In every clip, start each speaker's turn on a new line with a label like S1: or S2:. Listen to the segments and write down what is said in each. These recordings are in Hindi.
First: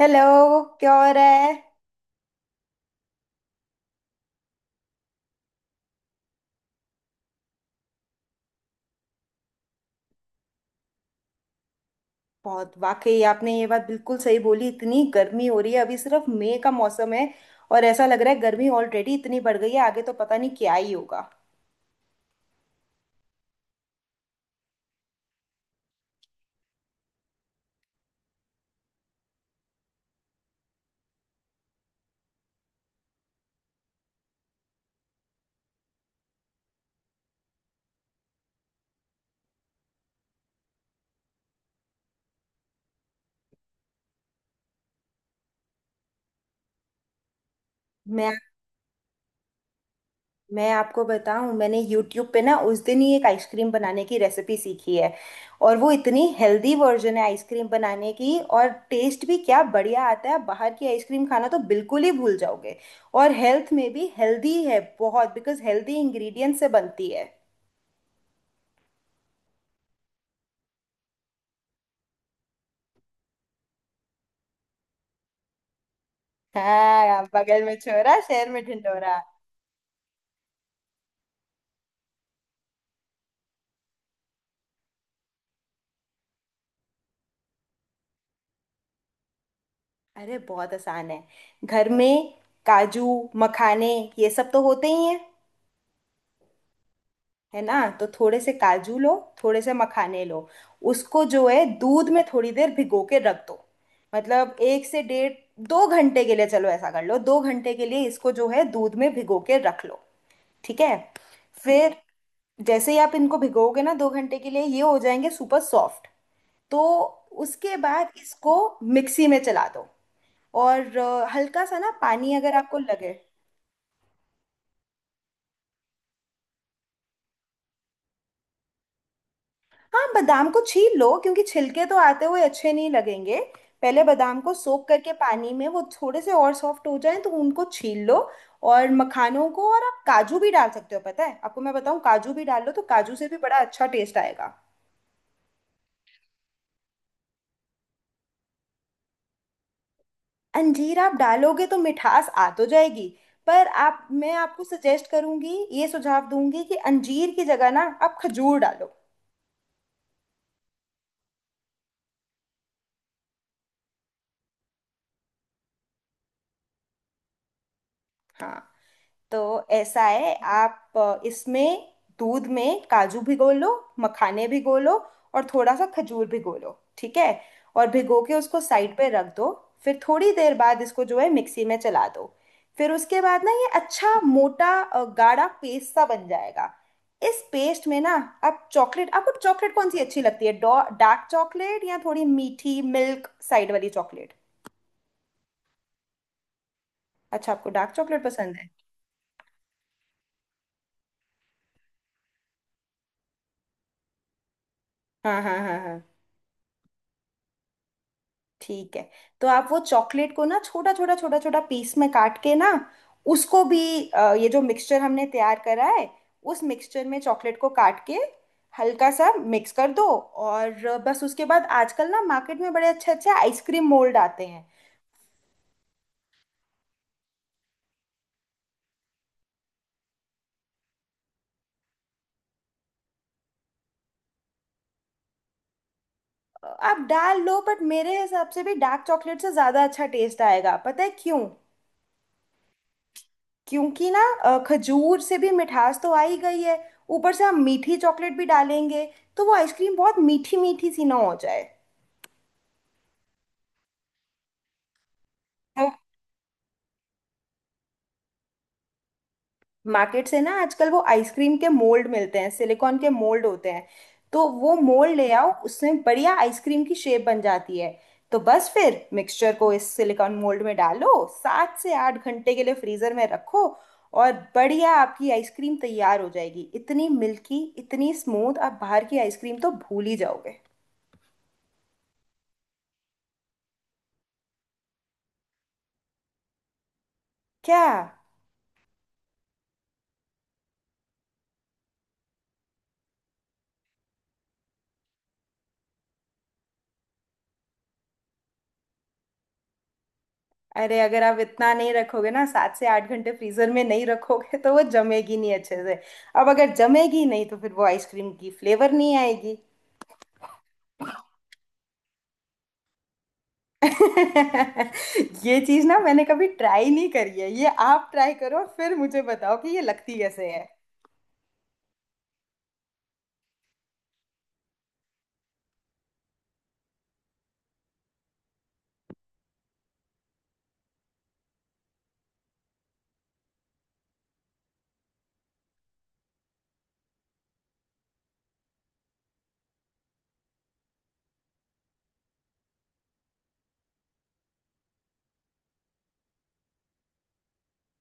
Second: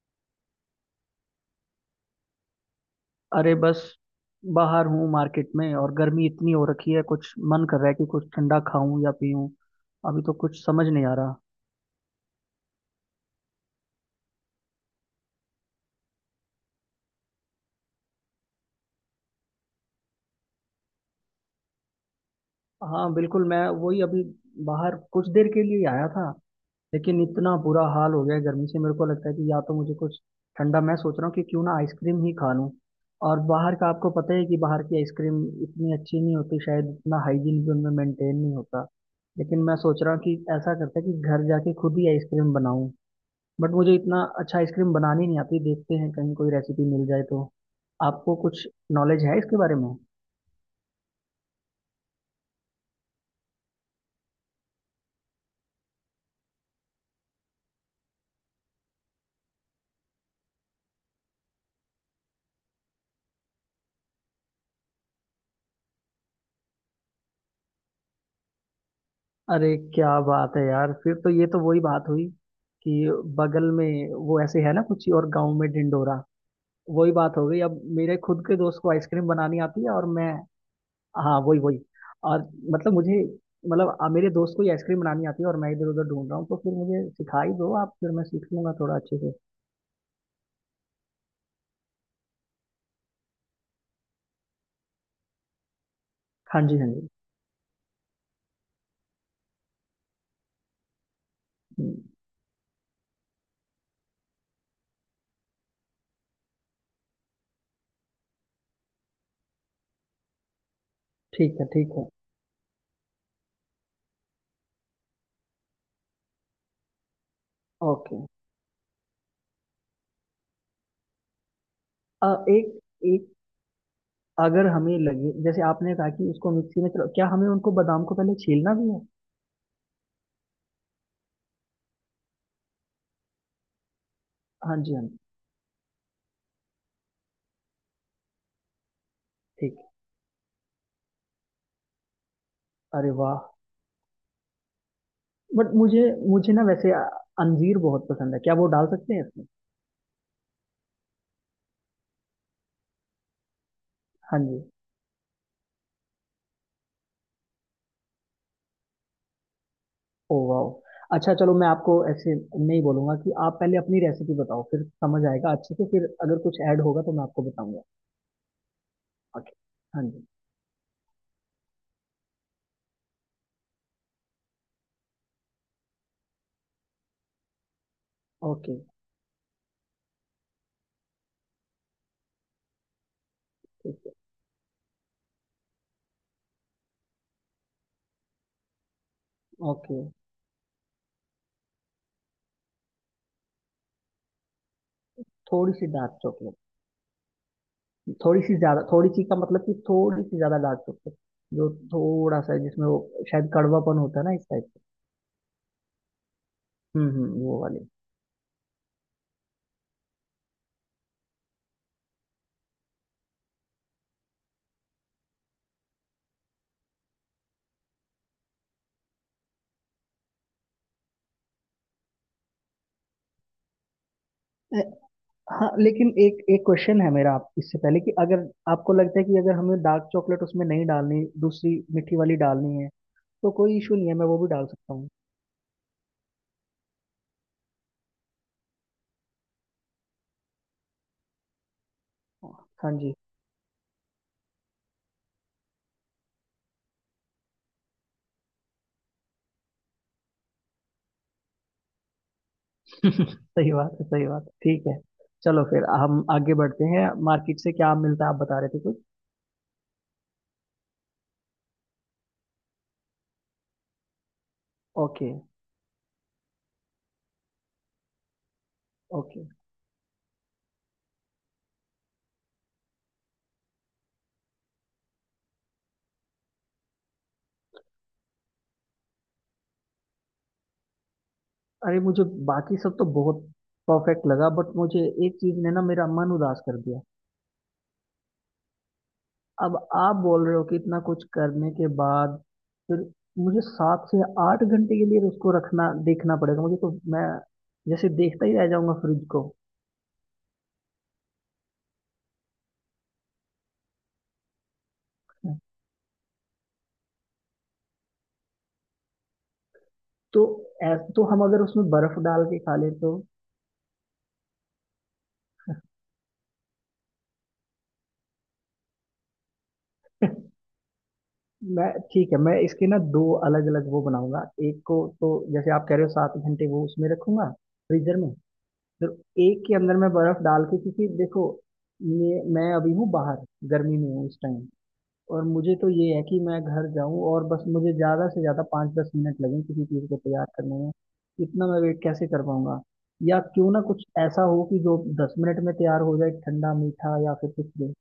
S1: हेलो। क्या हो रहा है?
S2: अरे, बस बाहर हूँ मार्केट में। और गर्मी इतनी हो रखी है, कुछ मन कर रहा है कि कुछ ठंडा खाऊं या पीऊं। अभी तो कुछ समझ नहीं आ रहा।
S1: बहुत वाकई आपने ये बात बिल्कुल सही बोली, इतनी गर्मी हो रही है, अभी सिर्फ मई का मौसम है। और ऐसा लग रहा है गर्मी ऑलरेडी इतनी बढ़ गई है, आगे तो पता नहीं क्या ही होगा।
S2: हाँ, बिल्कुल। मैं वही अभी बाहर कुछ देर के लिए ही आया था, लेकिन इतना बुरा हाल हो गया है गर्मी से। मेरे को लगता है कि या तो मुझे कुछ ठंडा, मैं सोच रहा हूँ कि क्यों ना आइसक्रीम ही खा लूँ। और बाहर का, आपको पता है कि बाहर की आइसक्रीम इतनी अच्छी नहीं होती, शायद इतना हाइजीन भी उनमें मेंटेन नहीं होता। लेकिन मैं सोच रहा हूँ कि ऐसा करते हैं कि घर जाके खुद ही आइसक्रीम बनाऊं। बट मुझे इतना अच्छा आइसक्रीम बनानी नहीं आती। देखते हैं कहीं कोई रेसिपी मिल जाए तो।
S1: मैं
S2: आपको कुछ नॉलेज है इसके बारे में?
S1: मैं आपको बताऊं, मैंने यूट्यूब पे ना उस दिन ही एक आइसक्रीम बनाने की रेसिपी सीखी है। और वो इतनी हेल्दी वर्जन है आइसक्रीम बनाने की, और टेस्ट भी क्या बढ़िया आता है, बाहर की आइसक्रीम खाना तो बिल्कुल ही भूल जाओगे। और हेल्थ में भी हेल्दी है बहुत, बिकॉज हेल्दी इंग्रेडिएंट से बनती है।
S2: अरे क्या बात है यार! फिर तो ये तो वही बात हुई कि बगल में वो ऐसे है ना, कुछ और गांव में ढिंडोरा। वही
S1: हाँ,
S2: बात हो गई।
S1: बगल में
S2: अब मेरे
S1: छोरा
S2: खुद
S1: शहर
S2: के
S1: में
S2: दोस्त को
S1: ढिंढोरा।
S2: आइसक्रीम बनानी आती है और मैं। हाँ वही वही। और मतलब मुझे मतलब आ, मेरे दोस्त को ही आइसक्रीम बनानी आती है और मैं इधर उधर ढूंढ रहा हूँ। तो फिर मुझे सिखा ही दो आप, फिर मैं सीख लूंगा थोड़ा अच्छे से।
S1: अरे बहुत आसान है। घर में काजू, मखाने, ये सब तो होते ही हैं।
S2: हाँ जी हाँ जी।
S1: है ना? तो थोड़े से काजू लो, थोड़े से मखाने लो, उसको जो है
S2: हम्म,
S1: दूध में थोड़ी देर भिगो के रख दो। मतलब एक से डेढ़, दो घंटे के लिए, चलो ऐसा कर लो दो घंटे के लिए इसको जो है दूध में भिगो के रख लो। ठीक है?
S2: ठीक है ठीक
S1: फिर
S2: है।
S1: जैसे ही आप इनको भिगोगे ना दो घंटे के लिए, ये हो जाएंगे सुपर सॉफ्ट। तो उसके बाद
S2: ओके।
S1: इसको मिक्सी में चला दो और हल्का सा ना पानी अगर आपको
S2: एक
S1: लगे।
S2: एक अगर हमें लगे, जैसे आपने कहा कि उसको मिक्सी में चलो, क्या हमें उनको बादाम को पहले छीलना भी है?
S1: हाँ, बादाम को छील लो, क्योंकि छिलके तो आते हुए अच्छे नहीं लगेंगे। पहले बादाम को
S2: हाँ
S1: सोक
S2: जी हाँ
S1: करके
S2: जी,
S1: पानी में, वो थोड़े से और सॉफ्ट हो जाएं तो उनको छील लो। और मखानों को,
S2: ठीक।
S1: और आप काजू भी डाल सकते हो, पता है आपको मैं बताऊं, काजू भी डाल लो तो
S2: अरे
S1: काजू से भी
S2: वाह!
S1: बड़ा अच्छा टेस्ट आएगा।
S2: बट मुझे मुझे ना वैसे अंजीर बहुत पसंद है। क्या वो डाल सकते हैं इसमें?
S1: अंजीर आप डालोगे तो मिठास आ तो जाएगी, पर आप, मैं
S2: हाँ जी।
S1: आपको सजेस्ट करूंगी, ये सुझाव दूंगी कि अंजीर की जगह ना आप खजूर डालो।
S2: ओ वाह, अच्छा। चलो मैं आपको ऐसे नहीं बोलूंगा कि आप पहले अपनी रेसिपी बताओ, फिर समझ आएगा अच्छे से, फिर अगर कुछ ऐड होगा तो मैं आपको बताऊंगा।
S1: हाँ, तो
S2: ओके।
S1: ऐसा
S2: हाँ जी।
S1: है, आप इसमें दूध में काजू भिगो लो, मखाने भिगो लो, और थोड़ा सा खजूर भिगो लो। ठीक है? और भिगो के उसको
S2: ओके।
S1: साइड पे रख दो। फिर थोड़ी देर बाद इसको जो है मिक्सी में चला दो। फिर उसके बाद ना ये
S2: ठीक है।
S1: अच्छा मोटा गाढ़ा पेस्ट सा बन जाएगा। इस पेस्ट में ना, आप चॉकलेट, आपको चॉकलेट कौन सी
S2: ओके।
S1: अच्छी लगती है, डार्क चॉकलेट या थोड़ी मीठी मिल्क साइड वाली चॉकलेट?
S2: थोड़ी सी डार्क चॉकलेट।
S1: अच्छा, आपको डार्क चॉकलेट
S2: थोड़ी
S1: पसंद
S2: सी
S1: है।
S2: ज्यादा, थोड़ी सी का मतलब कि थोड़ी सी ज्यादा डार्क चॉकलेट। जो थोड़ा सा है, जिसमें वो शायद कड़वापन होता है ना, इस टाइप का।
S1: हाँ हाँ हाँ हाँ,
S2: हम्म, वो वाली।
S1: ठीक है। तो आप वो चॉकलेट को ना छोटा छोटा छोटा छोटा पीस में काट के ना, उसको भी, ये जो मिक्सचर हमने तैयार करा है, उस मिक्सचर में चॉकलेट को काट के हल्का सा मिक्स कर दो। और बस उसके बाद आजकल ना मार्केट में बड़े अच्छे अच्छे आइसक्रीम मोल्ड आते हैं।
S2: अ, हाँ लेकिन एक एक क्वेश्चन है मेरा आप इससे पहले कि अगर आपको लगता है कि अगर हमें डार्क चॉकलेट उसमें नहीं डालनी, दूसरी मीठी वाली डालनी है, तो कोई इशू नहीं है, मैं वो भी डाल सकता हूँ।
S1: आप डाल लो, बट मेरे हिसाब से भी डार्क चॉकलेट से ज़्यादा अच्छा टेस्ट आएगा। पता है क्यों?
S2: हाँ जी।
S1: क्योंकि ना खजूर से भी मिठास तो आ ही गई है, ऊपर से हम मीठी चॉकलेट भी डालेंगे तो वो आइसक्रीम बहुत मीठी मीठी सी ना हो जाए।
S2: सही बात है सही बात है। ठीक है। चलो फिर
S1: तो
S2: हम आगे बढ़ते हैं। मार्केट से क्या मिलता है, आप बता रहे थे कुछ?
S1: मार्केट से ना आजकल वो आइसक्रीम के मोल्ड मिलते हैं, सिलिकॉन के मोल्ड होते हैं, तो वो मोल्ड ले
S2: ओके
S1: आओ, उसमें बढ़िया आइसक्रीम की शेप बन जाती है। तो बस फिर
S2: ओके।
S1: मिक्सचर को इस सिलिकॉन मोल्ड में डालो, सात से आठ घंटे के लिए फ्रीजर में रखो, और बढ़िया आपकी आइसक्रीम तैयार हो जाएगी, इतनी मिल्की, इतनी स्मूथ, आप बाहर की आइसक्रीम तो भूल ही जाओगे।
S2: अरे, मुझे बाकी सब तो बहुत परफेक्ट लगा, बट मुझे एक चीज ने ना मेरा मन उदास कर दिया।
S1: क्या?
S2: अब आप बोल रहे हो कि इतना कुछ करने के बाद फिर मुझे 7 से 8 घंटे के लिए तो उसको रखना देखना पड़ेगा। मुझे तो मैं जैसे देखता ही रह जाऊंगा फ्रिज को।
S1: अरे, अगर आप इतना नहीं रखोगे ना, सात से आठ घंटे फ्रीजर में नहीं रखोगे, तो वो जमेगी नहीं अच्छे से। अब अगर जमेगी नहीं तो फिर वो आइसक्रीम की फ्लेवर नहीं आएगी।
S2: तो तो हम अगर उसमें बर्फ डाल के खा लें तो?
S1: ये चीज ना मैंने कभी ट्राई नहीं करी है, ये आप ट्राई करो फिर मुझे बताओ कि ये लगती कैसे है।
S2: मैं, ठीक है, मैं इसके ना दो अलग अलग वो बनाऊंगा। एक को तो जैसे आप कह रहे हो 7 घंटे वो उसमें रखूंगा, फ्रीजर में। तो एक के अंदर मैं बर्फ डाल के, क्योंकि देखो, ये मैं अभी हूँ बाहर, गर्मी में हूँ इस टाइम। और मुझे तो ये है कि मैं घर जाऊं और बस मुझे ज्यादा से ज्यादा 5-10 मिनट लगे किसी चीज को तैयार करने में। इतना मैं वेट कैसे कर पाऊंगा? या क्यों ना कुछ ऐसा हो कि जो 10 मिनट में तैयार हो जाए, ठंडा मीठा या फिर कुछ भी।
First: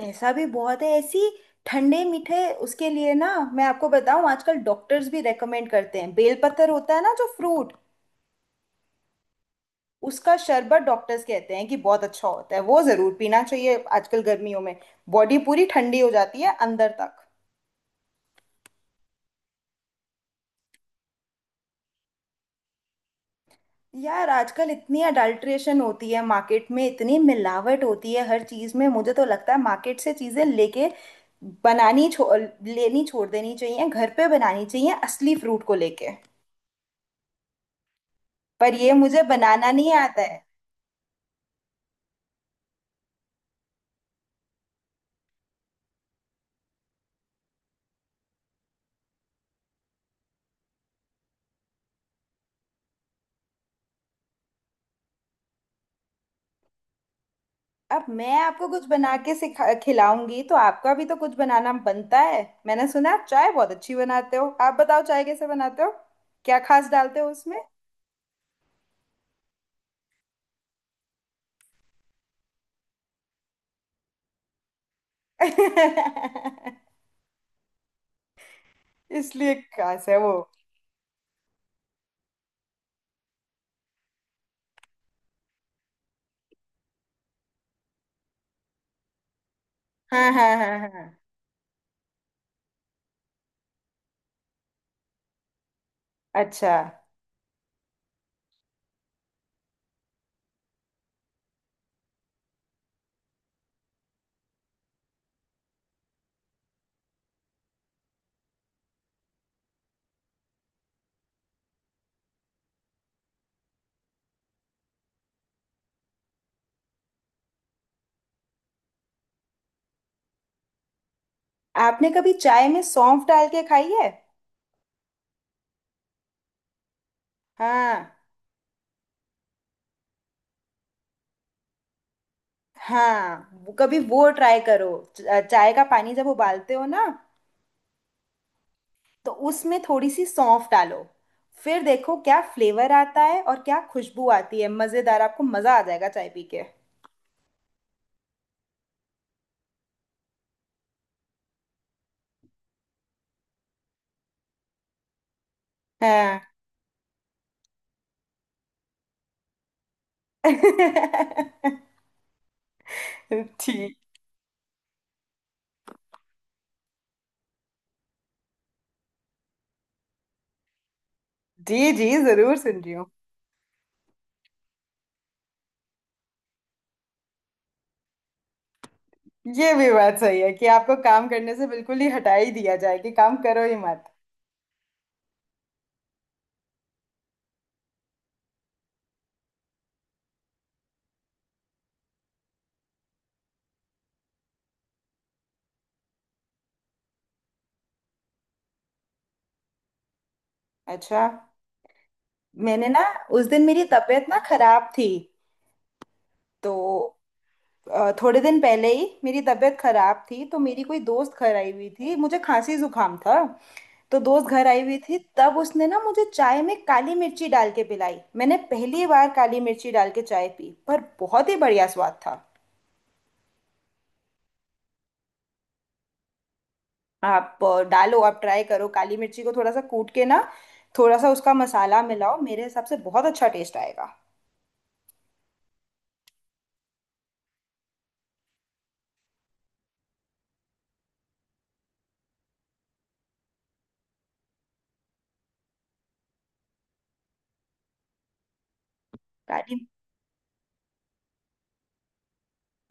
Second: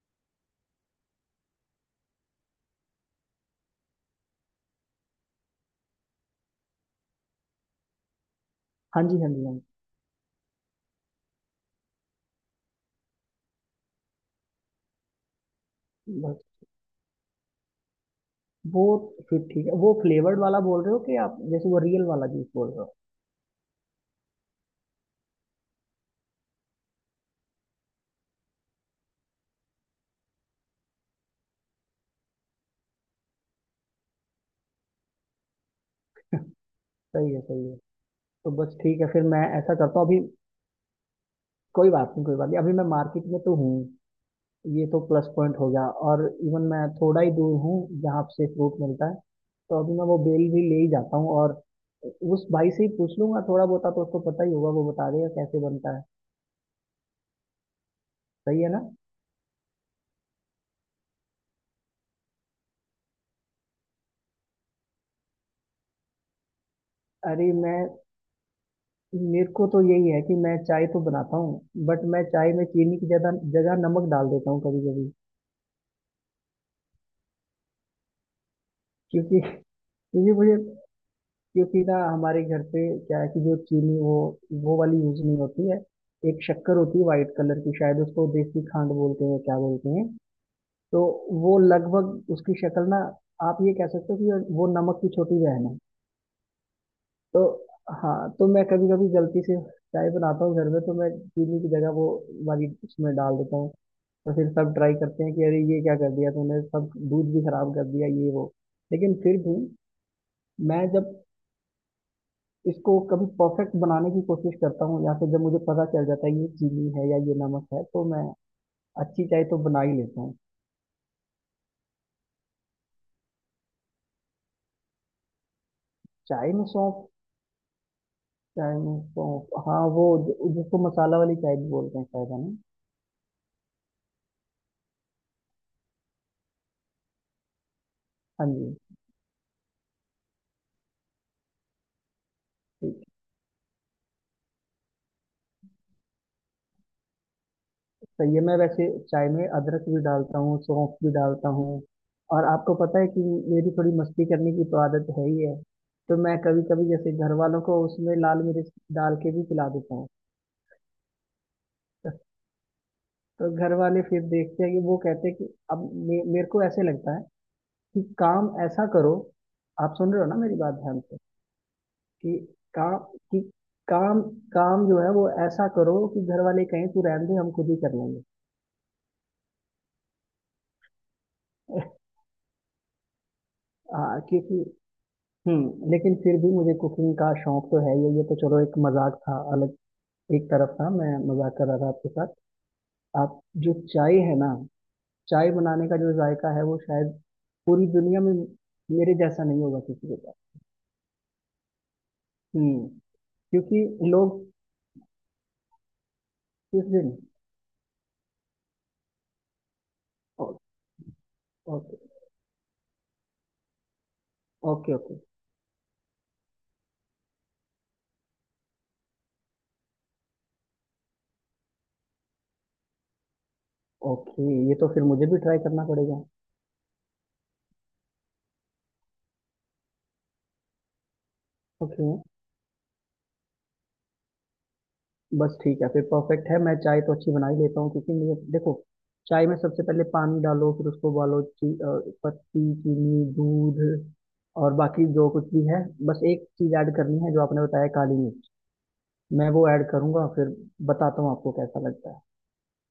S1: ऐसा भी बहुत है, ऐसी ठंडे मीठे, उसके लिए ना मैं आपको बताऊं, आजकल डॉक्टर्स भी रेकमेंड करते हैं, बेलपत्र होता है ना जो फ्रूट,
S2: हाँ जी हाँ जी हाँ
S1: उसका शरबत, डॉक्टर्स कहते हैं कि बहुत अच्छा होता है, वो जरूर पीना चाहिए आजकल गर्मियों में। बॉडी पूरी ठंडी हो
S2: जी। बस
S1: जाती है अंदर तक।
S2: वो, फिर ठीक है, वो फ्लेवर्ड वाला बोल रहे हो कि आप, जैसे वो रियल वाला जूस बोल रहे हो?
S1: यार, आजकल इतनी अडल्ट्रेशन होती है मार्केट में, इतनी मिलावट होती है हर चीज़ में, मुझे तो लगता है मार्केट से चीज़ें लेके बनानी छो लेनी, छोड़ देनी चाहिए, घर पे बनानी चाहिए असली फ्रूट को लेके।
S2: सही है सही है। तो
S1: पर
S2: बस
S1: ये
S2: ठीक है
S1: मुझे
S2: फिर, मैं
S1: बनाना
S2: ऐसा
S1: नहीं
S2: करता हूँ अभी।
S1: आता है।
S2: कोई बात नहीं कोई बात नहीं, अभी मैं मार्केट में तो हूँ, ये तो प्लस पॉइंट हो गया। और इवन मैं थोड़ा ही दूर हूँ जहाँ से फ्रूट मिलता है। तो अभी मैं वो बेल भी ले ही जाता हूँ, और उस भाई से ही पूछ लूंगा, थोड़ा बहुत तो उसको पता ही होगा, वो बता देगा कैसे बनता है।
S1: अब मैं
S2: सही
S1: आपको
S2: है ना।
S1: कुछ बना के सिखा खिलाऊंगी तो आपका भी तो कुछ बनाना बनता है। मैंने सुना आप चाय बहुत अच्छी बनाते हो, आप बताओ चाय कैसे बनाते हो, क्या खास डालते हो
S2: अरे
S1: उसमें?
S2: मैं, मेरे को तो यही है कि मैं चाय तो बनाता हूँ, बट मैं चाय में चीनी की ज्यादा जगह नमक डाल देता हूँ कभी कभी। क्योंकि
S1: इसलिए
S2: क्योंकि
S1: खास है वो।
S2: मुझे क्योंकि ना हमारे घर पे क्या है कि जो चीनी, वो वाली यूज नहीं होती है। एक शक्कर होती है वाइट कलर की, शायद उसको देसी खांड बोलते हैं, क्या बोलते हैं।
S1: हाँ हाँ हाँ
S2: तो
S1: हाँ,
S2: वो लगभग उसकी शक्ल ना, आप ये कह सकते हो कि वो नमक की छोटी बहन है।
S1: अच्छा।
S2: तो हाँ, तो मैं कभी कभी गलती से चाय बनाता हूँ घर में, तो मैं चीनी की जगह वो वाली उसमें डाल देता हूँ। तो फिर सब ट्राई करते हैं कि अरे ये क्या कर दिया तूने, सब दूध भी खराब कर दिया ये वो। लेकिन फिर भी मैं जब इसको कभी परफेक्ट बनाने की कोशिश करता हूँ, या फिर जब मुझे पता चल जाता है ये चीनी है या ये नमक है, तो मैं अच्छी चाय तो बना ही लेता हूँ।
S1: आपने कभी चाय में सौंफ डाल के खाई है?
S2: चाय में सौंफ?
S1: हाँ
S2: चाय में सौंफ, हाँ वो जिसको मसाला वाली चाय भी बोलते हैं शायद, है ना?
S1: हाँ। कभी वो ट्राई करो। चाय का पानी जब उबालते हो ना
S2: हाँ जी।
S1: तो उसमें थोड़ी सी सौंफ डालो। फिर देखो क्या फ्लेवर
S2: ठीक है।
S1: आता है और क्या खुशबू आती है, मजेदार, आपको मजा आ जाएगा चाय पी के।
S2: सही है, मैं वैसे चाय में अदरक भी डालता हूँ, सौंफ भी डालता हूँ। और आपको पता है कि मेरी थोड़ी मस्ती करने की तो आदत है ही है। तो मैं
S1: हाँ।
S2: कभी कभी जैसे घर वालों को उसमें लाल मिर्च डाल के भी पिला देता हूँ। तो घर
S1: ठीक।
S2: वाले फिर देखते हैं कि वो कहते हैं कि, अब मेरे को ऐसे लगता है कि काम ऐसा करो, आप सुन रहे हो ना मेरी बात ध्यान से,
S1: जी जी,
S2: कि
S1: जरूर सुन रही
S2: काम
S1: हूँ।
S2: कि काम काम जो है वो ऐसा करो कि घर वाले कहें तू रहने दे, हम खुद ही कर लेंगे।
S1: ये भी बात सही है कि आपको काम करने से बिल्कुल ही हटा ही दिया जाए, कि काम करो ही मत।
S2: क्योंकि, लेकिन फिर भी मुझे कुकिंग का शौक तो है। ये तो चलो, एक मजाक था, अलग एक तरफ था, मैं मजाक कर रहा था आपके साथ। आप, जो चाय है ना, चाय बनाने का जो जायका है वो शायद पूरी दुनिया में मेरे जैसा नहीं होगा किसी के पास।
S1: अच्छा,
S2: हम्म।
S1: मैंने ना उस दिन, मेरी
S2: क्योंकि
S1: तबीयत ना
S2: लोग,
S1: खराब थी, तो
S2: किस दिन?
S1: थोड़े दिन पहले ही मेरी तबीयत खराब थी,
S2: ओ-
S1: तो मेरी कोई दोस्त घर आई हुई
S2: ओके।
S1: थी, मुझे खांसी जुकाम था। तो दोस्त घर आई
S2: ओके
S1: हुई थी,
S2: ओके
S1: तब उसने ना मुझे चाय में काली मिर्ची डाल के पिलाई। मैंने पहली बार काली मिर्ची डाल के चाय पी, पर बहुत ही बढ़िया स्वाद था।
S2: ओके। ये तो फिर मुझे भी ट्राई करना पड़ेगा।
S1: आप डालो, आप ट्राई करो, काली मिर्ची को थोड़ा सा कूट के ना, थोड़ा सा उसका मसाला
S2: ओके।
S1: मिलाओ, मेरे हिसाब से बहुत अच्छा टेस्ट आएगा।
S2: बस ठीक है फिर, परफेक्ट है। मैं चाय तो अच्छी बना ही लेता हूँ, क्योंकि मुझे देखो, चाय में सबसे पहले पानी डालो, फिर उसको उबालो, पत्ती, चीनी, दूध, और बाकी जो कुछ भी है। बस एक चीज़ ऐड करनी है जो आपने बताया, काली मिर्च। मैं वो
S1: काली,
S2: ऐड करूँगा फिर बताता हूँ आपको कैसा लगता है।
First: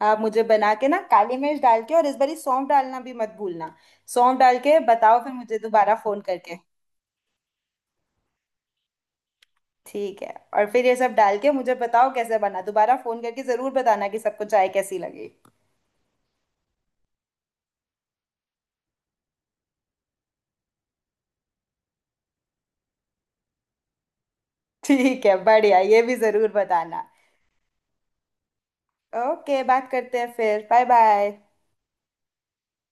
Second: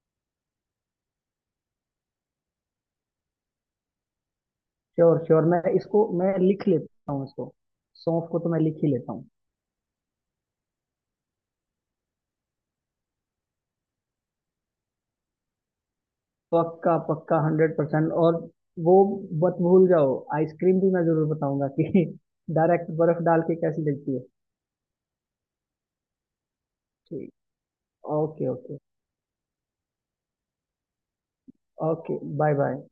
S1: आप मुझे बना के ना, काली मिर्च डाल के, और इस बारी सौंफ डालना भी मत भूलना। सौंफ डाल के
S2: श्योर
S1: बताओ, फिर
S2: श्योर।
S1: मुझे दोबारा फोन
S2: मैं
S1: करके।
S2: लिख लेता हूँ इसको, सौंफ को तो मैं लिख ही लेता हूँ।
S1: ठीक है, और फिर ये सब डाल के मुझे बताओ कैसे बना, दोबारा फोन करके जरूर बताना कि सबको चाय कैसी लगी।
S2: पक्का पक्का, 100%। और वो मत भूल जाओ, आइसक्रीम भी मैं जरूर बताऊंगा कि डायरेक्ट बर्फ डाल के कैसी लगती है।
S1: ठीक है, बढ़िया, ये भी जरूर बताना।
S2: ठीक। Okay okay.
S1: ओके, बात करते हैं फिर। Bye bye.
S2: Okay, bye bye.